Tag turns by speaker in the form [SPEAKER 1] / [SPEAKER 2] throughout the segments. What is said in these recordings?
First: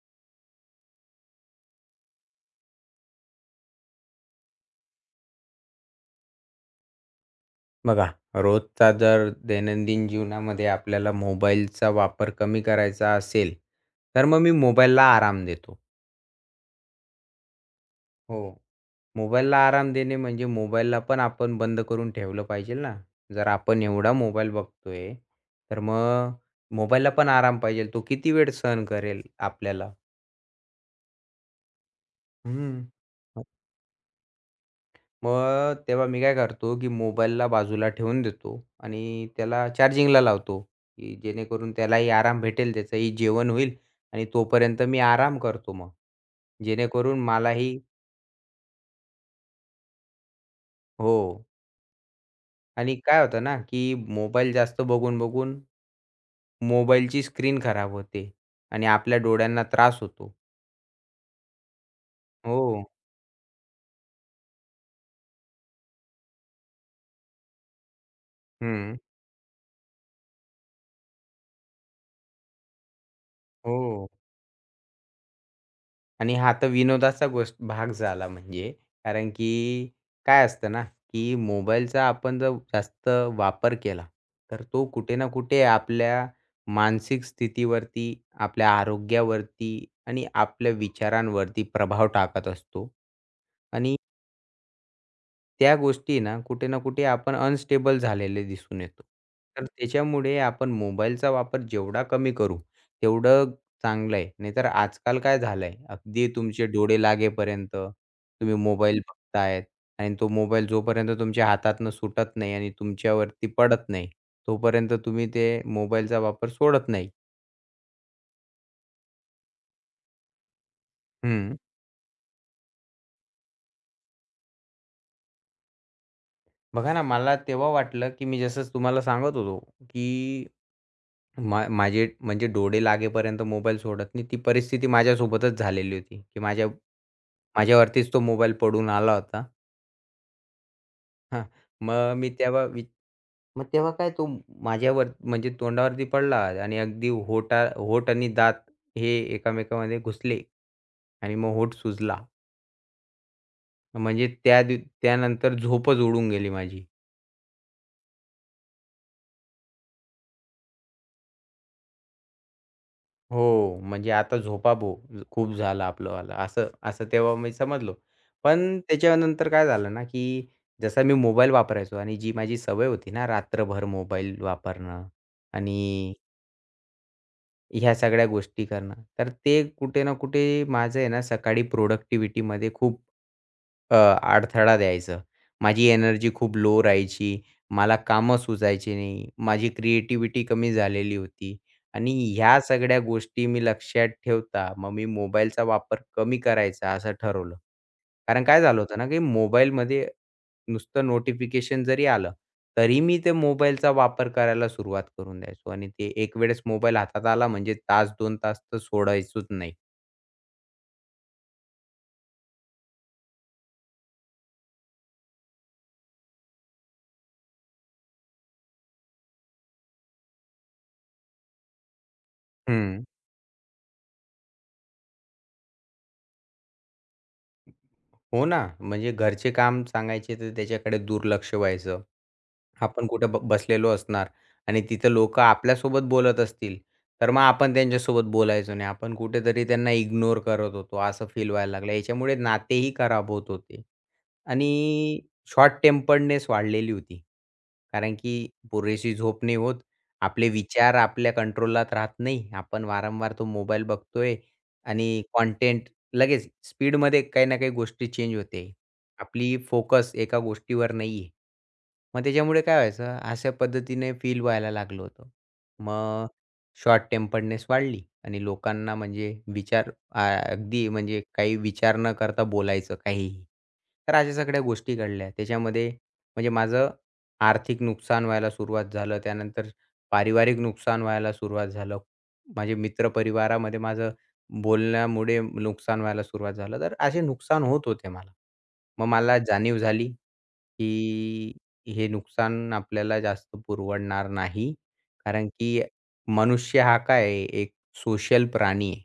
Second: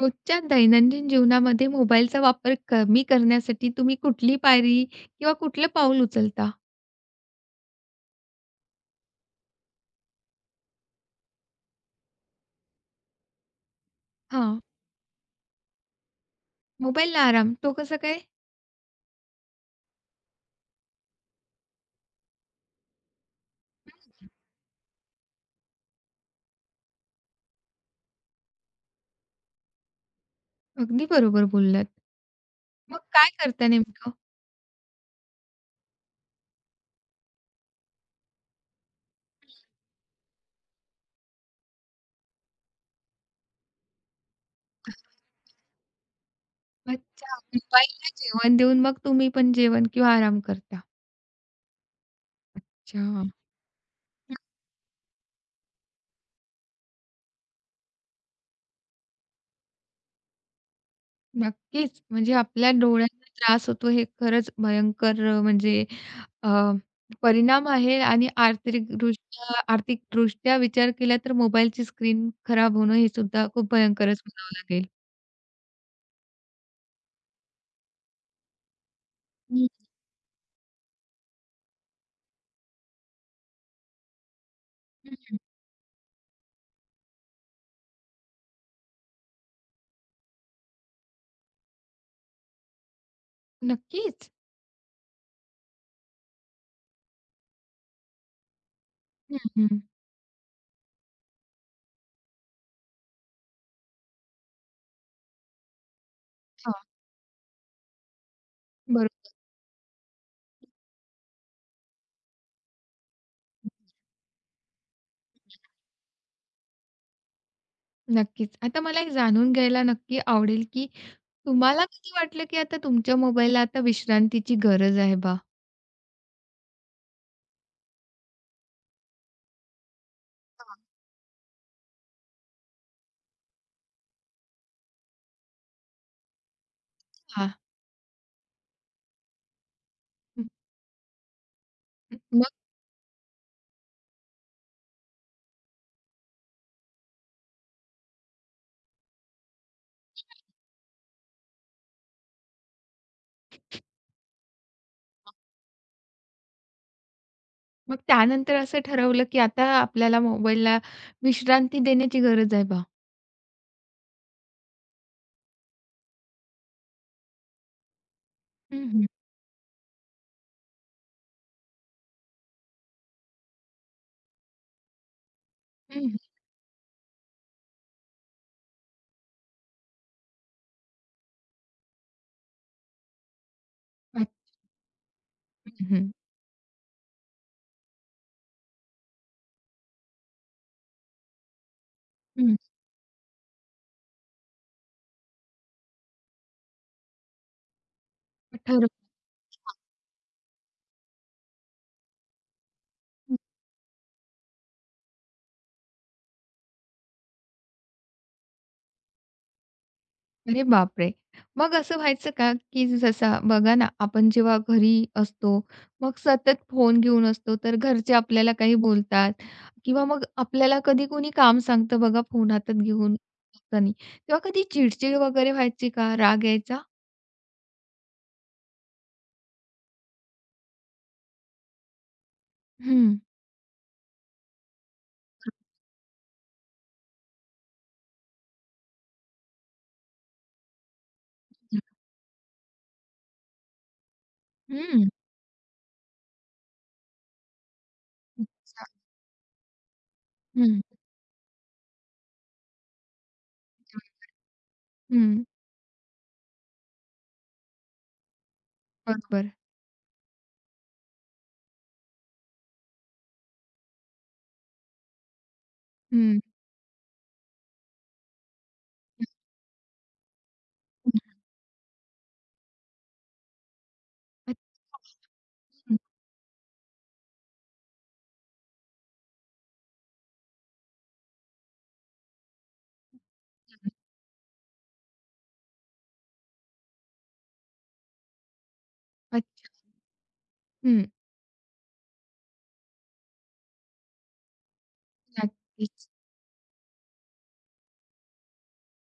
[SPEAKER 1] रोजच्या दैनंदिन जीवनामध्ये मोबाईलचा वापर कमी करण्यासाठी तुम्ही कुठली पायरी किंवा कुठलं पाऊल उचलता?
[SPEAKER 2] बघा, रोजचा जर दैनंदिन जीवनामध्ये आपल्याला मोबाईलचा वापर कमी करायचा असेल, तर मग मी
[SPEAKER 1] हां,
[SPEAKER 2] मोबाईलला आराम देतो.
[SPEAKER 1] मोबाईलला आराम. तो कसा काय?
[SPEAKER 2] हो, मोबाईलला आराम देणे म्हणजे मोबाईलला पण आपण बंद करून ठेवलं पाहिजे ना. जर आपण एवढा मोबाईल बघतोय, तर मग मोबाईलला पण आराम पाहिजे. तो किती वेळ सहन करेल आपल्याला?
[SPEAKER 1] अगदी बरोबर बोललात.
[SPEAKER 2] हं.
[SPEAKER 1] मग काय करता नेमकं?
[SPEAKER 2] मग तेव्हा मी काय करतो, की मोबाईलला बाजूला ठेवून देतो आणि त्याला चार्जिंगला लावतो, की जेणेकरून त्यालाही आराम भेटेल, त्याचंही जेवण होईल आणि तोपर्यंत मी आराम करतो मग. जेणेकरून
[SPEAKER 1] अच्छा,
[SPEAKER 2] मलाही
[SPEAKER 1] मोबाईलला जेवण देऊन मग तुम्ही पण जेवण किंवा आराम करता.
[SPEAKER 2] हो. आणि काय
[SPEAKER 1] अच्छा.
[SPEAKER 2] होतं ना, की मोबाईल जास्त बघून-बघून मोबाईलची स्क्रीन खराब होते आणि आपल्या डोळ्यांना त्रास होतो.
[SPEAKER 1] नक्कीच. म्हणजे
[SPEAKER 2] हो.
[SPEAKER 1] आपल्या डोळ्यांना त्रास होतो हे खरंच भयंकर म्हणजे अ, परिणाम आहे आणि
[SPEAKER 2] हं.
[SPEAKER 1] आर्थिकदृष्ट्या आर्थिकदृष्ट्या विचार केला तर मोबाईलची स्क्रीन खराब होणं हे सुद्धा खूप
[SPEAKER 2] हो.
[SPEAKER 1] भयंकरच म्हणावं लागेल.
[SPEAKER 2] आणि हा तर विनोदाचा गोष्ट भाग झाला म्हणजे. कारण की
[SPEAKER 1] हं,
[SPEAKER 2] काय असतं ना, की मोबाईलचा आपण जर जास्त वापर केला, तर तो कुठे ना
[SPEAKER 1] हं.
[SPEAKER 2] कुठे आपल्या मानसिक स्थितीवरती, आपल्या आरोग्यावरती आणि आपल्या विचारांवरती प्रभाव टाकत असतो. आणि
[SPEAKER 1] नक्कीच.
[SPEAKER 2] त्या गोष्टी ना, कुठे ना कुठे आपण अनस्टेबल झालेले दिसून येतो.
[SPEAKER 1] हं,
[SPEAKER 2] तर
[SPEAKER 1] हं.
[SPEAKER 2] त्याच्यामुळे आपण मोबाईलचा वापर जेवढा कमी करू, तेवढं चांगलं आहे. नाहीतर आजकाल काय झालंय, अगदी तुमचे
[SPEAKER 1] हां.
[SPEAKER 2] डोळे लागेपर्यंत तुम्ही मोबाईल
[SPEAKER 1] बरोबर.
[SPEAKER 2] बघतायत आणि तो मोबाईल जोपर्यंत तुमच्या हातातनं सुटत नाही आणि तुमच्यावरती पडत नाही, तोपर्यंत तुम्ही ते मोबाईलचा वापर सोडत नाही.
[SPEAKER 1] नक्कीच. आता मला हे जाणून घ्यायला नक्की आवडेल, की
[SPEAKER 2] हं.
[SPEAKER 1] तुम्हाला कधी वाटलं, की आता तुमच्या मोबाईलला आता विश्रांतीची गरज आहे बा?
[SPEAKER 2] बघा ना, मला तेव्हा वाटलं, की मी जसं तुम्हाला सांगत होतो, की
[SPEAKER 1] हां.
[SPEAKER 2] माझे म्हणजे डोळे लागेपर्यंत मोबाईल सोडत नाही. ती परिस्थिती माझ्यासोबतच झालेली होती, की
[SPEAKER 1] हां.
[SPEAKER 2] माझ्यावरतीच तो मोबाईल पडून आला होता. हां, मग मी
[SPEAKER 1] मग
[SPEAKER 2] तेव्हा वि मग तेव्हा काय तो माझ्यावर म्हणजे तोंडावरती पडला आणि अगदी होठ आणि दात हे एकामेकांमध्ये घुसले आणि मग होठ सुजला. म्हणजे त्या दि त्यानंतर झोपच उडून गेली माझी.
[SPEAKER 1] मग त्यानंतर असं ठरवलं, की आता आपल्याला मोबाईलला विश्रांती देण्याची गरज आहे बा?
[SPEAKER 2] हो, म्हणजे आता खूप झालं आपलंवालं असं असं तेव्हा मी समजलो. पण
[SPEAKER 1] हं, हं.
[SPEAKER 2] त्याच्यानंतर काय झालं ना, की जसा मी मोबाईल वापरायचो आणि जी माझी सवय होती ना रात्रभर मोबाईल वापरणं
[SPEAKER 1] हं,
[SPEAKER 2] आणि
[SPEAKER 1] हं.
[SPEAKER 2] ह्या सगळ्या गोष्टी करणं. तर ते कुठे ना कुठे माझं आहे ना सकाळी प्रोडक्टिव्हिटीमध्ये खूप अ,
[SPEAKER 1] अच्छा.
[SPEAKER 2] अडथळा द्यायचं. माझी
[SPEAKER 1] हं, हं.
[SPEAKER 2] एनर्जी खूप लो राहायची. मला कामं सुचायची नाही. माझी क्रिएटिव्हिटी कमी झालेली होती आणि
[SPEAKER 1] हं.
[SPEAKER 2] ह्या सगळ्या गोष्टी मी लक्षात ठेवता मग मी मोबाईलचा वापर कमी करायचा असं ठरवलं. कारण काय झालं
[SPEAKER 1] ठरव
[SPEAKER 2] होतं ना, की मोबाईलमध्ये नुसतं नोटिफिकेशन जरी आलं, तरी मी ते मोबाईलचा वापर करायला सुरुवात करून द्यायचो आणि ते एक वेळेस मोबाईल हातात आला म्हणजे तास 2 तास तर सोडायचोच नाही.
[SPEAKER 1] अरे बापरे! मग असं व्हायचं का, की जसा बघा ना, आपण जेव्हा घरी असतो, मग सतत फोन घेऊन असतो, तर घरचे आपल्याला काही बोलतात किंवा मग आपल्याला कधी कोणी काम सांगतं बघा फोन हातात
[SPEAKER 2] हं.
[SPEAKER 1] घेऊन असताना, तेव्हा कधी चिडचिड वगैरे व्हायची का? राग यायचा?
[SPEAKER 2] हो ना, म्हणजे घरचे काम सांगायचे तर त्याच्याकडे दुर्लक्ष व्हायचं. आपण
[SPEAKER 1] हं,
[SPEAKER 2] कुठे बसलेलो असणार आणि तिथं लोकं आपल्यासोबत बोलत असतील, तर मग आपण त्यांच्यासोबत बोलायचो नाही. आपण कुठेतरी त्यांना इग्नोर करत होतो, असं फील व्हायला लागलं. याच्यामुळे नातेही खराब होत होते
[SPEAKER 1] हं.
[SPEAKER 2] आणि शॉर्ट टेम्पर्डनेस वाढलेली होती. कारण की
[SPEAKER 1] अच्छा.
[SPEAKER 2] पुरेशी झोप नाही होत. आपले
[SPEAKER 1] हं,
[SPEAKER 2] विचार आपल्या कंट्रोलात राहत नाही. आपण वारंवार तो मोबाईल बघतोय आणि
[SPEAKER 1] हं.
[SPEAKER 2] कंटेंट लगेच स्पीडमध्ये काही ना काही गोष्टी चेंज होते.
[SPEAKER 1] बरोबर.
[SPEAKER 2] आपली फोकस एका गोष्टीवर नाही आहे. मग त्याच्यामुळे काय व्हायचं, अशा पद्धतीने फील व्हायला लागलं होतं. मग
[SPEAKER 1] हं.
[SPEAKER 2] शॉर्ट टेम्पर्डनेस वाढली आणि लोकांना म्हणजे अगदी म्हणजे काही विचार न करता बोलायचं काहीही. तर अशा सगळ्या
[SPEAKER 1] अच्छा.
[SPEAKER 2] गोष्टी घडल्या. त्याच्यामध्ये म्हणजे माझं आर्थिक नुकसान व्हायला सुरुवात झालं. त्यानंतर पारिवारिक नुकसान व्हायला सुरुवात झालं. माझे मित्रपरिवारामध्ये माझं बोलण्यामुळे नुकसान व्हायला सुरुवात झालं. तर असे नुकसान होत होते मला. मग मला
[SPEAKER 1] अच्छा.
[SPEAKER 2] जाणीव झाली,
[SPEAKER 1] हं.
[SPEAKER 2] की हे नुकसान आपल्याला जास्त पुरवडणार नाही. कारण की
[SPEAKER 1] नक्कीच.
[SPEAKER 2] मनुष्य हा काय एक सोशल प्राणी आहे.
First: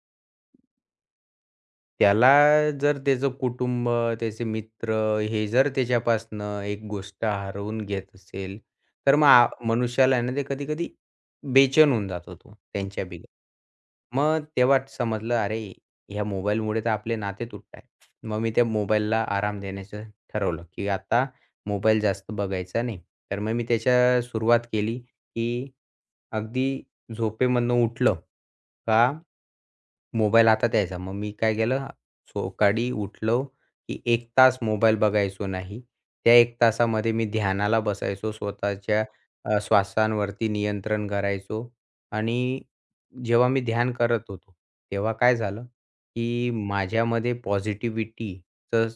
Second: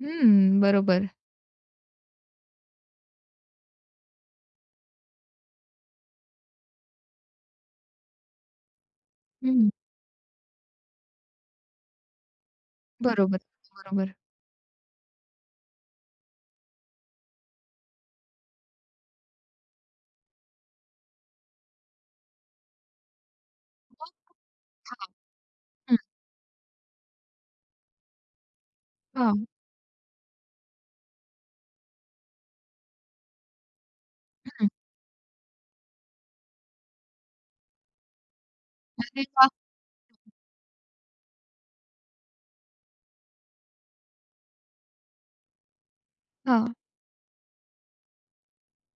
[SPEAKER 1] हं. बरोबर.
[SPEAKER 2] त्याला जर त्याचं कुटुंब, त्याचे मित्र हे जर त्याच्यापासनं एक गोष्ट हरवून घेत असेल, तर मग
[SPEAKER 1] हं.
[SPEAKER 2] मनुष्याला आहे ना, ते कधी-कधी बेचैन होऊन जातो तो त्यांच्या बिगर.
[SPEAKER 1] बरोबर, बरोबर.
[SPEAKER 2] मग तेव्हा समजलं, "अरे, ह्या मोबाईलमुळे तर आपले नाते तुटताय." मग मी त्या मोबाईलला आराम देण्याचं ठरवलं, की आता मोबाईल जास्त बघायचा नाही. तर मग मी
[SPEAKER 1] मग
[SPEAKER 2] त्याच्या सुरुवात केली,
[SPEAKER 1] हां.
[SPEAKER 2] की
[SPEAKER 1] हं.
[SPEAKER 2] अगदी झोपेमधनं उठलं का
[SPEAKER 1] हां.
[SPEAKER 2] मोबाईल आता यायचा. मग मी काय केलं, सकाळी उठलो, की 1 तास मोबाईल बघायचो नाही. त्या 1 तासामध्ये मी ध्यानाला बसायचो.
[SPEAKER 1] अरे वाह!
[SPEAKER 2] श्वासांवरती नियंत्रण करायचो आणि जेव्हा मी ध्यान करत होतो, तेव्हा काय झालं, की
[SPEAKER 1] हां.
[SPEAKER 2] माझ्यामध्ये पॉझिटिव्हिटीचं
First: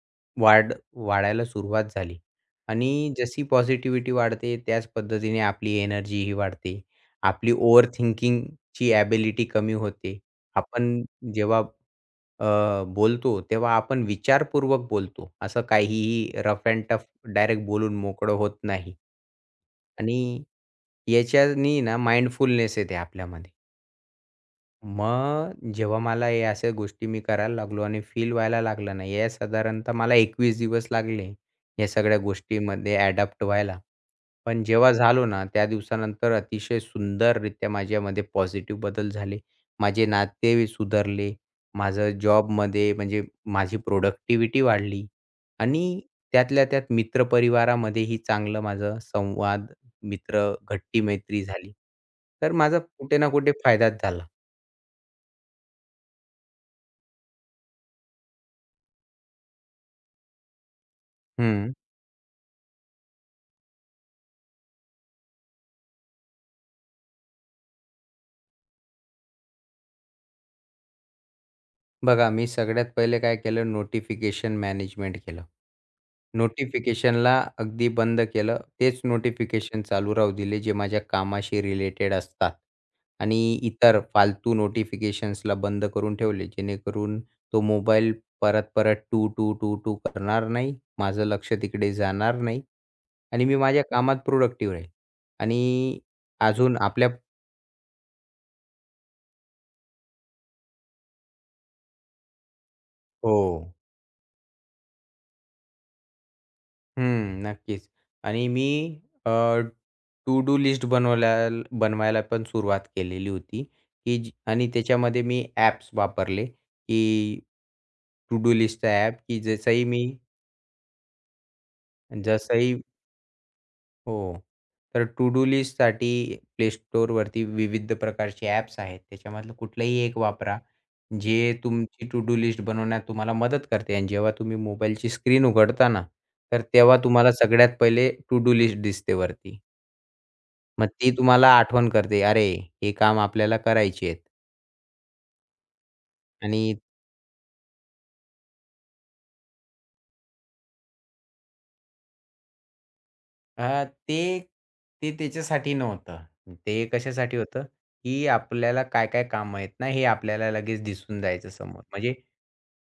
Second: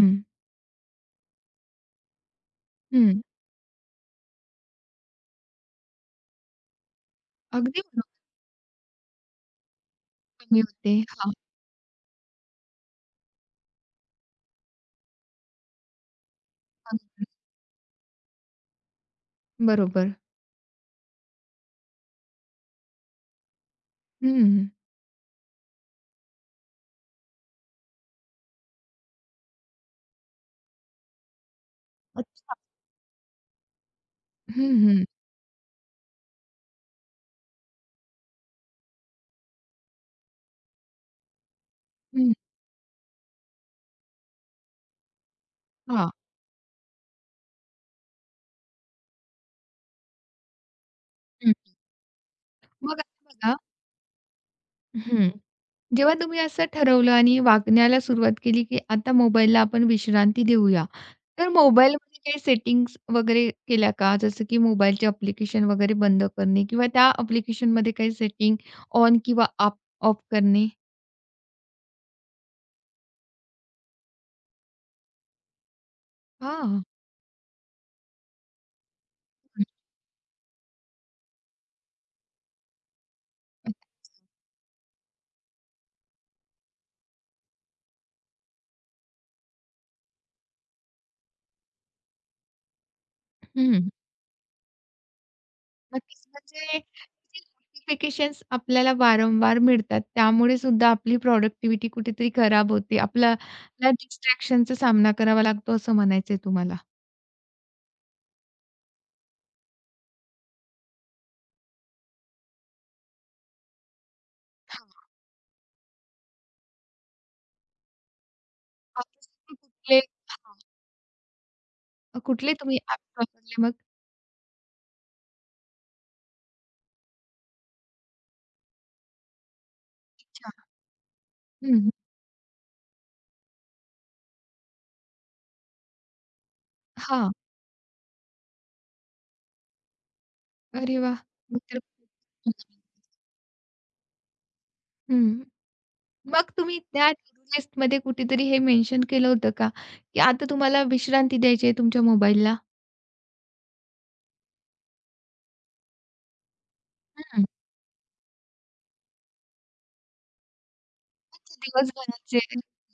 [SPEAKER 1] हं.
[SPEAKER 2] वाढ वाढायला सुरुवात झाली आणि
[SPEAKER 1] हं.
[SPEAKER 2] जशी पॉझिटिव्हिटी वाढते त्याच पद्धतीने आपली एनर्जी ही वाढते. आपली
[SPEAKER 1] अगदी
[SPEAKER 2] ओव्हर
[SPEAKER 1] म्हणून
[SPEAKER 2] थिंकिंगची एबिलिटी कमी होते.
[SPEAKER 1] कमी होते.
[SPEAKER 2] आपण
[SPEAKER 1] हां.
[SPEAKER 2] जेव्हा अ, बोलतो तेव्हा आपण विचारपूर्वक बोलतो. असं काहीही rough and
[SPEAKER 1] uh
[SPEAKER 2] tough direct बोलून मोकळं होत नाही.
[SPEAKER 1] बरोबर.
[SPEAKER 2] आणि याच्यानी ना माइंडफुलनेस येते आपल्यामध्ये.
[SPEAKER 1] हं.
[SPEAKER 2] मग जेव्हा मला हे अशा गोष्टी मी करायला लागलो आणि फील व्हायला लागलं ना, हे साधारणतः मला 21 दिवस लागले, या सगळ्या
[SPEAKER 1] अच्छा.
[SPEAKER 2] गोष्टीमध्ये अडॅप्ट व्हायला. पण
[SPEAKER 1] हं,
[SPEAKER 2] जेव्हा
[SPEAKER 1] हं.
[SPEAKER 2] झालो ना, त्या दिवसानंतर अतिशय सुंदररित्या माझ्यामध्ये पॉझिटिव्ह बदल झाले. माझे नाते सुधारले. माझं
[SPEAKER 1] हं.
[SPEAKER 2] जॉबमध्ये म्हणजे माझी प्रॉडक्टिव्हिटी वाढली आणि
[SPEAKER 1] हां.
[SPEAKER 2] त्यातल्या त्यात मित्रपरिवारामध्येही चांगलं माझं संवाद, मित्र, घट्टी मैत्री
[SPEAKER 1] हं.
[SPEAKER 2] झाली. तर माझा
[SPEAKER 1] मग आता
[SPEAKER 2] कुठे ना कुठे
[SPEAKER 1] बघा
[SPEAKER 2] फायदाच झाला.
[SPEAKER 1] हं. जेव्हा तुम्ही असं ठरवलं आणि वागण्याला सुरुवात केली, की आता मोबाईलला आपण विश्रांती देऊया. तर
[SPEAKER 2] हं.
[SPEAKER 1] मोबाईलमध्ये काही सेटिंग्ज वगैरे केल्या का? जसं की मोबाईलचे ॲप्लिकेशन वगैरे बंद करणे किंवा त्या ॲप्लिकेशनमध्ये काही सेटिंग ऑन किंवा ऑफ करणे?
[SPEAKER 2] बघा, मी सगळ्यात पहिले काय केलं नोटिफिकेशन मॅनेजमेंट केलं.
[SPEAKER 1] हां.
[SPEAKER 2] नोटिफिकेशनला अगदी बंद केलं. तेच नोटिफिकेशन चालू राहू दिले जे माझ्या कामाशी रिलेटेड असतात आणि इतर फालतू नोटिफिकेशन्सला बंद करून ठेवले. जेणेकरून तो मोबाईल परत-परत टू, टू, टू, टू करणार नाही. माझं लक्ष तिकडे जाणार नाही आणि मी माझ्या
[SPEAKER 1] हं.
[SPEAKER 2] कामात प्रोडक्टिव्ह राहील आणि
[SPEAKER 1] नक्कीच.
[SPEAKER 2] अजून
[SPEAKER 1] म्हणजे
[SPEAKER 2] आपल्या
[SPEAKER 1] जे नोटिफिकेशन्स आपल्याला वारंवार मिळतात, त्यामुळे सुद्धा आपली प्रॉडक्टिव्हिटी कुठेतरी खराब होते.
[SPEAKER 2] हो.
[SPEAKER 1] आपल्याला डिस्ट्रॅक्शनचा सामना करावा लागतो असं म्हणायचंय तुम्हाला.
[SPEAKER 2] हं, नक्कीच. आणि अ, टू डू लिस्ट बनवायला पण सुरुवात केलेली होती, की जी आणि त्याच्यामध्ये मी ॲप्स वापरले, की टू डू लिस्टचा ॲप, की
[SPEAKER 1] ऑफिसचे कुठले हां, कुठले तुम्ही
[SPEAKER 2] जसंही
[SPEAKER 1] ॲप्स वापरले मग?
[SPEAKER 2] हो. तर टू डू लिस्टसाठी प्ले स्टोरवरती विविध प्रकारचे ॲप्स आहेत. त्याच्यामधलं कुठलंही एक वापरा,
[SPEAKER 1] अच्छा.
[SPEAKER 2] जे
[SPEAKER 1] हं.
[SPEAKER 2] तुमची टू डू लिस्ट बनवण्यात तुम्हाला मदत करते आणि जेव्हा तुम्ही मोबाईलची स्क्रीन उघडता ना, तर तेव्हा तुम्हाला
[SPEAKER 1] हां.
[SPEAKER 2] सगळ्यात पहिले टू डू लिस्ट दिसते वरती. मग
[SPEAKER 1] अरे
[SPEAKER 2] ती
[SPEAKER 1] वाह!
[SPEAKER 2] तुम्हाला
[SPEAKER 1] मग तर
[SPEAKER 2] आठवण करते, "अरे, हे काम आपल्याला करायची आहेत."
[SPEAKER 1] हं. मग
[SPEAKER 2] आणि
[SPEAKER 1] तुम्ही त्या टू डू लिस्टमध्ये कुठेतरी हे मेन्शन केलं होतं का, की आता तुम्हाला विश्रांती द्यायची आहे तुमच्या मोबाईलला?
[SPEAKER 2] अ, ते ते त्याच्यासाठी नव्हतं. ते कशासाठी
[SPEAKER 1] हं.
[SPEAKER 2] होतं, की आपल्याला काय-काय कामं आहेत ना, हे आपल्याला लगेच दिसून जायचं समोर. म्हणजे
[SPEAKER 1] दिवसभराचे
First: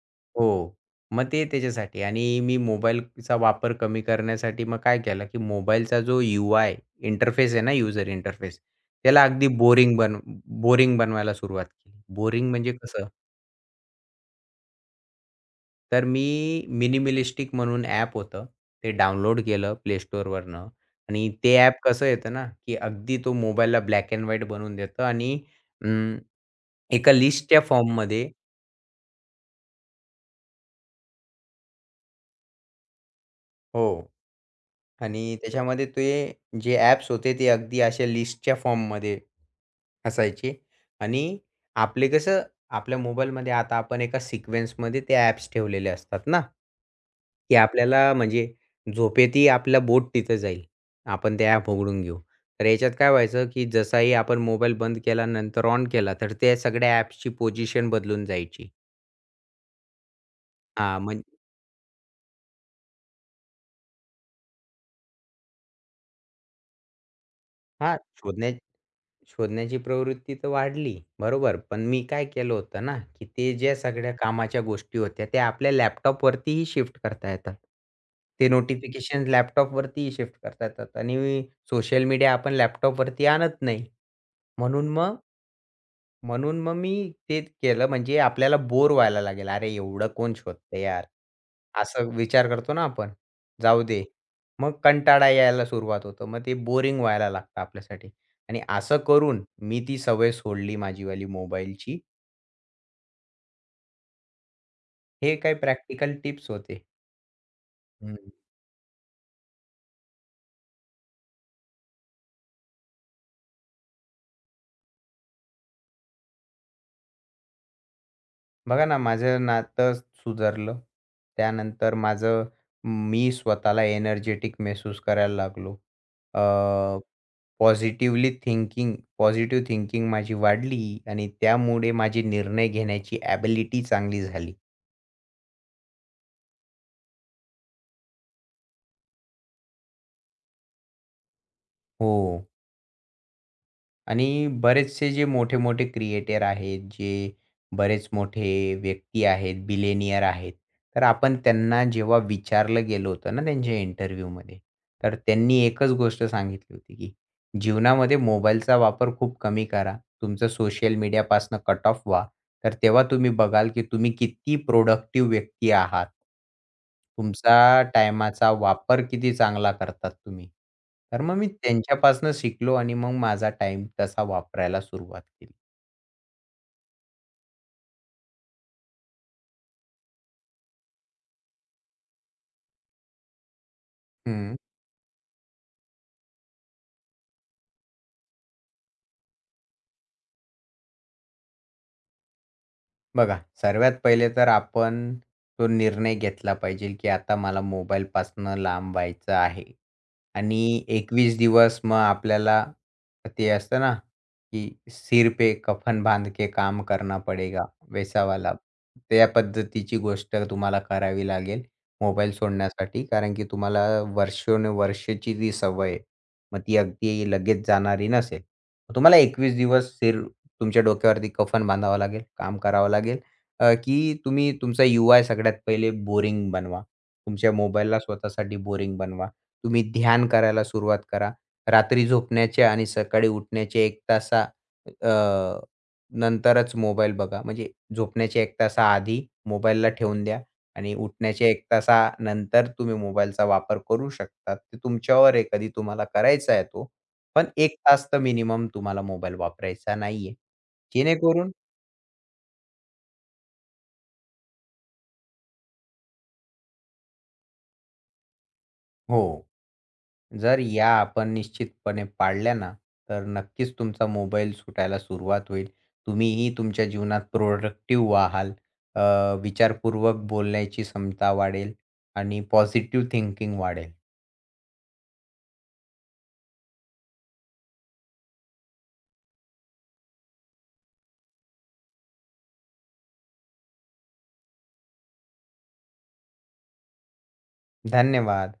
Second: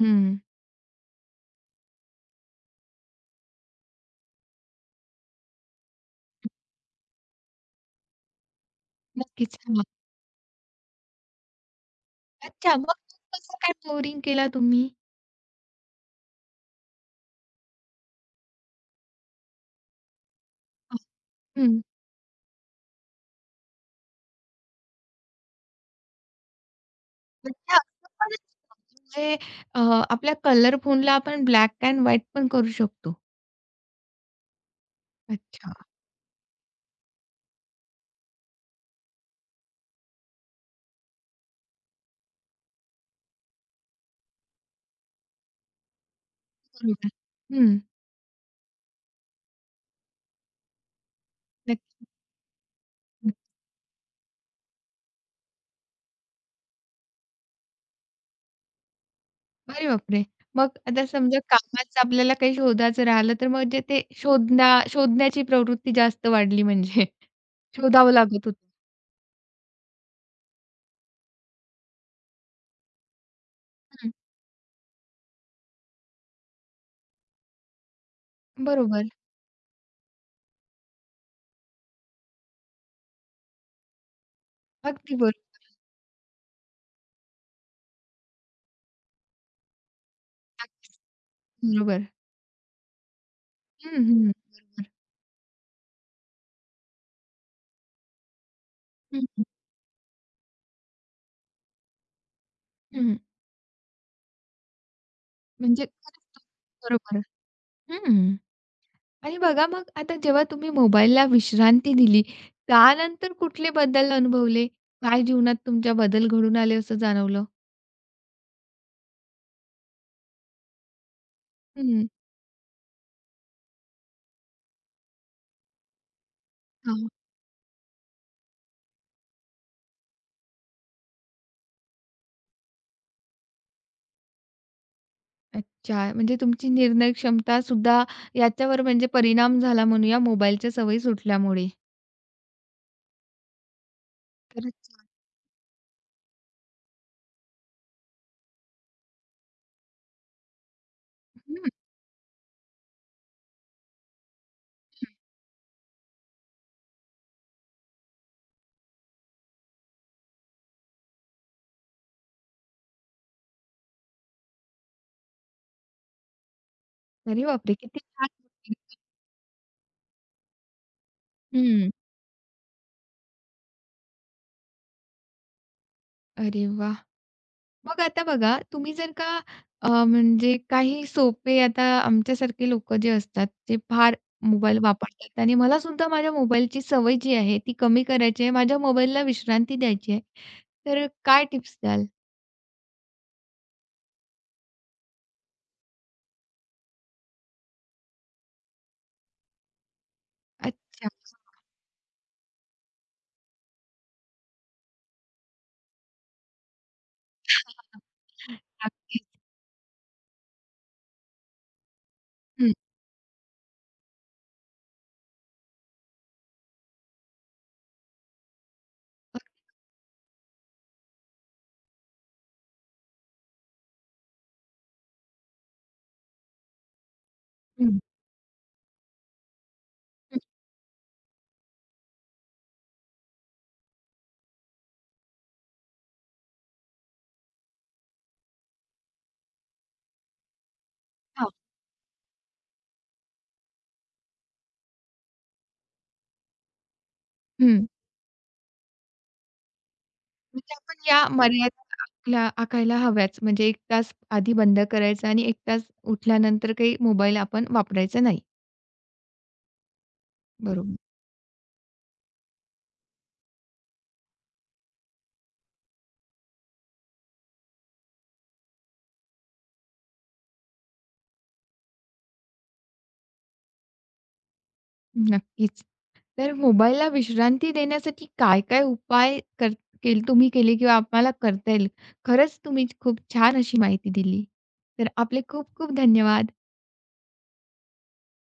[SPEAKER 1] हं.
[SPEAKER 2] हो. मग ते त्याच्यासाठी आणि मी मोबाईलचा वापर कमी करण्यासाठी मग काय केलं, की मोबाईलचा जो यूआय इंटरफेस आहे ना, युजर इंटरफेस त्याला अगदी
[SPEAKER 1] नक्कीच.
[SPEAKER 2] बोरिंग बनवायला सुरुवात केली. बोरिंग म्हणजे
[SPEAKER 1] अच्छा, मग
[SPEAKER 2] कसं
[SPEAKER 1] तो कसं काय फ्लोरिंग केला तुम्ही?
[SPEAKER 2] तर मी मिनिमिलिस्टिक म्हणून ॲप होतं. ते डाउनलोड केलं प्ले स्टोरवरनं
[SPEAKER 1] हं.
[SPEAKER 2] आणि ते ॲप
[SPEAKER 1] हं.
[SPEAKER 2] कसं येतं ना, की अगदी तो मोबाईलला ब्लॅक एंड व्हाईट बनवून देतं आणि अं, एका लिस्टच्या
[SPEAKER 1] म्हणजे असं
[SPEAKER 2] फॉर्ममध्ये
[SPEAKER 1] पण असतं, म्हणजे अ, आपल्या कलर फोनला आपण ब्लॅक अँड व्हाईट पण करू शकतो.
[SPEAKER 2] हो. आणि
[SPEAKER 1] अच्छा,
[SPEAKER 2] त्याच्यामध्ये ते जे ॲप्स होते ते अगदी अशा लिस्टच्या फॉर्ममध्ये असायचे आणि आपले कसं आपल्या मोबाईलमध्ये आता आपण एका सिक्वेन्समध्ये ते ॲप्स ठेवलेले असतात ना,
[SPEAKER 1] बरोबर. बरोबर.
[SPEAKER 2] की
[SPEAKER 1] हं,
[SPEAKER 2] आपल्याला म्हणजे झोपेतही आपला बोट तिथं जाईल. आपण ते ॲप उघडून घेऊ. तर याच्यात काय
[SPEAKER 1] नक्की.
[SPEAKER 2] व्हायचं, की जसाही आपण मोबाईल बंद केला, नंतर ऑन केला, तर त्या सगळ्या ॲप्सची पोझिशन बदलून जायची.
[SPEAKER 1] अरे बापरे! मग
[SPEAKER 2] हां,
[SPEAKER 1] आता
[SPEAKER 2] म्हणजे
[SPEAKER 1] समजा कामाचं आपल्याला काही शोधायचं राहिलं, तर म्हणजे ते शोधण्याची प्रवृत्ती जास्त वाढली म्हणजे.
[SPEAKER 2] हां,
[SPEAKER 1] शोधावं लागत होतं.
[SPEAKER 2] शोधण्याची प्रवृत्ती तर वाढली, बरोबर. पण मी काय केलं होतं ना, की ते ज्या
[SPEAKER 1] हं,
[SPEAKER 2] सगळ्या कामाच्या गोष्टी होत्या, त्या आपल्या लॅपटॉपवरतीही शिफ्ट करता येतात. ते
[SPEAKER 1] बरोबर.
[SPEAKER 2] नोटिफिकेशन लॅपटॉपवरतीही शिफ्ट करता येतात आणि सोशल मीडिया आपण लॅपटॉपवरती आणत नाही. म्हणून
[SPEAKER 1] अगदी
[SPEAKER 2] मग
[SPEAKER 1] बरोबर.
[SPEAKER 2] म्हणून मग मी तेच केलं म्हणजे आपल्याला बोर व्हायला लागेल. अरे, एवढं कोण शोधतंय
[SPEAKER 1] नक्कीच.
[SPEAKER 2] यार?
[SPEAKER 1] बरोबर.
[SPEAKER 2] असं विचार करतो ना आपण. जाऊ
[SPEAKER 1] हं,
[SPEAKER 2] दे.
[SPEAKER 1] हं.
[SPEAKER 2] मग
[SPEAKER 1] बरोबर.
[SPEAKER 2] कंटाळा यायला सुरुवात होतो. मग ते बोरिंग व्हायला लागतं आपल्यासाठी आणि असं
[SPEAKER 1] हं,
[SPEAKER 2] करून
[SPEAKER 1] हं.
[SPEAKER 2] मी ती सवय सोडली माझीवाली मोबाईलची.
[SPEAKER 1] हं.
[SPEAKER 2] हे काही
[SPEAKER 1] म्हणजे
[SPEAKER 2] प्रॅक्टिकल
[SPEAKER 1] खरंच
[SPEAKER 2] टिप्स होते.
[SPEAKER 1] तो बरोबर.
[SPEAKER 2] हं.
[SPEAKER 1] हं. आणि बघा मग आता जेव्हा तुम्ही मोबाईलला विश्रांती दिली, त्यानंतर कुठले बदल अनुभवले? काय जीवनात तुमच्या बदल घडून आले असं जाणवलं?
[SPEAKER 2] बघा ना, माझं नातं सुधारलं. त्यानंतर
[SPEAKER 1] हं,
[SPEAKER 2] माझं मी स्वतःला एनर्जेटिक महसूस करायला लागलो. अ,
[SPEAKER 1] हां.
[SPEAKER 2] पॉझिटिव्हली थिंकिंग पॉझिटिव्ह थिंकिंग माझी वाढली आणि त्यामुळे माझी निर्णय घेण्याची ॲबिलिटी चांगली झाली.
[SPEAKER 1] अच्छा. म्हणजे तुमची निर्णय क्षमतासुद्धा याच्यावर म्हणजे परिणाम झाला म्हणूया मोबाईलच्या सवयी सुटल्यामुळे.
[SPEAKER 2] हो. आणि
[SPEAKER 1] खरंच छान.
[SPEAKER 2] बरेचसे जे मोठे-मोठे क्रिएटर आहेत, जे बरेच मोठे व्यक्ती आहेत, बिलियनियर आहेत. तर आपण
[SPEAKER 1] हं.
[SPEAKER 2] त्यांना जेव्हा विचारलं गेलं होतं ना त्यांच्या इंटरव्ह्यूमध्ये, तर त्यांनी एकच गोष्ट सांगितली होती की जीवनामध्ये मोबाईलचा वापर खूप कमी करा. तुमचं सोशल मीडियापासून कट ऑफ व्हा. तर तेव्हा तुम्ही बघाल, की तुम्ही किती प्रॉडक्टिव्ह व्यक्ती आहात.
[SPEAKER 1] अरे बापरे!
[SPEAKER 2] तुमचा
[SPEAKER 1] किती छान.
[SPEAKER 2] टायमाचा वापर किती चांगला करतात तुम्ही. तर मग मी
[SPEAKER 1] हं.
[SPEAKER 2] त्यांच्यापासून शिकलो आणि मग माझा टाईम तसा वापरायला सुरुवात केली.
[SPEAKER 1] अरे वाह! मग आता बघा, तुम्ही जर का म्हणजे काही सोपे आता आमच्यासारखे लोकं जे असतात, ते फार
[SPEAKER 2] हं.
[SPEAKER 1] मोबाईल वापरतात आणि मला सुद्धा माझ्या मोबाईलची सवय जी आहे, ती कमी करायची आहे. माझ्या मोबाईलला विश्रांती द्यायची आहे. तर काय टिप्स द्याल?
[SPEAKER 2] बघा, सर्वात पहिले तर आपण तो निर्णय घेतला पाहिजे, की आता मला मोबाईलपासनं लांब व्हायचं आहे. आणि
[SPEAKER 1] अच्छा.
[SPEAKER 2] 21 दिवस मग आपल्याला ते असतं ना, की सिर पे कफन बांध के काम करना पडेगा वेसावाला.
[SPEAKER 1] नक्कीच.
[SPEAKER 2] त्या पद्धतीची गोष्ट तुम्हाला करावी लागेल मोबाईल
[SPEAKER 1] हं.
[SPEAKER 2] सोडण्यासाठी कारण की तुम्हाला वर्षानुवर्षाची जी सवय आहे मग ती अगदी लगेच जाणारी नसेल. मग तुम्हाला 21 दिवस तुमच्या डोक्यावरती कफन बांधावं लागेल, काम करावं लागेल, की तुम्ही तुमचा यूआय सगळ्यात पहिले बोरिंग बनवा. तुमच्या मोबाईलला
[SPEAKER 1] हं,
[SPEAKER 2] स्वतःसाठी बोरिंग बनवा. तुम्ही ध्यान
[SPEAKER 1] हं.
[SPEAKER 2] करायला सुरुवात करा. रात्री झोपण्याचे आणि सकाळी उठण्याचे 1 तासा अ, नंतरच मोबाईल बघा. म्हणजे झोपण्याच्या 1 तासाआधी मोबाईलला ठेवून द्या. आणि उठण्याच्या
[SPEAKER 1] हां.
[SPEAKER 2] 1 तासानंतर तुम्ही मोबाईलचा वापर करू शकता. ते तुमच्यावर आहे कधी तुम्हाला करायचा आहे तो. पण 1
[SPEAKER 1] हं.
[SPEAKER 2] तास तर मिनिमम तुम्हाला मोबाईल वापरायचा नाहीये.
[SPEAKER 1] म्हणजे आपण या
[SPEAKER 2] जेणेकरून
[SPEAKER 1] मर्यादा आपल्या आखायला हव्याच. म्हणजे 1 तास आधी बंद करायचा आणि 1 तास उठल्यानंतर काही मोबाईल आपण वापरायचा नाही.
[SPEAKER 2] हो. जर या
[SPEAKER 1] बरोबर.
[SPEAKER 2] आपण निश्चितपणे पाळल्या ना, तर नक्कीच तुमचा मोबाईल सुटायला सुरुवात होईल. तुम्हीही तुमच्या जीवनात प्रोडक्टिव्ह व्हाल. अ, विचारपूर्वक बोलण्याची क्षमता वाढेल आणि पॉझिटिव्ह थिंकिंग वाढेल.
[SPEAKER 1] नक्कीच. तर मोबाईलला विश्रांती देण्यासाठी काय-काय उपाय कर केल तुम्ही केले किंवा आम्हाला करता येईल. खरंच तुम्ही खूप छान अशी माहिती दिली. तर आपले खूप खूप धन्यवाद.
[SPEAKER 2] धन्यवाद.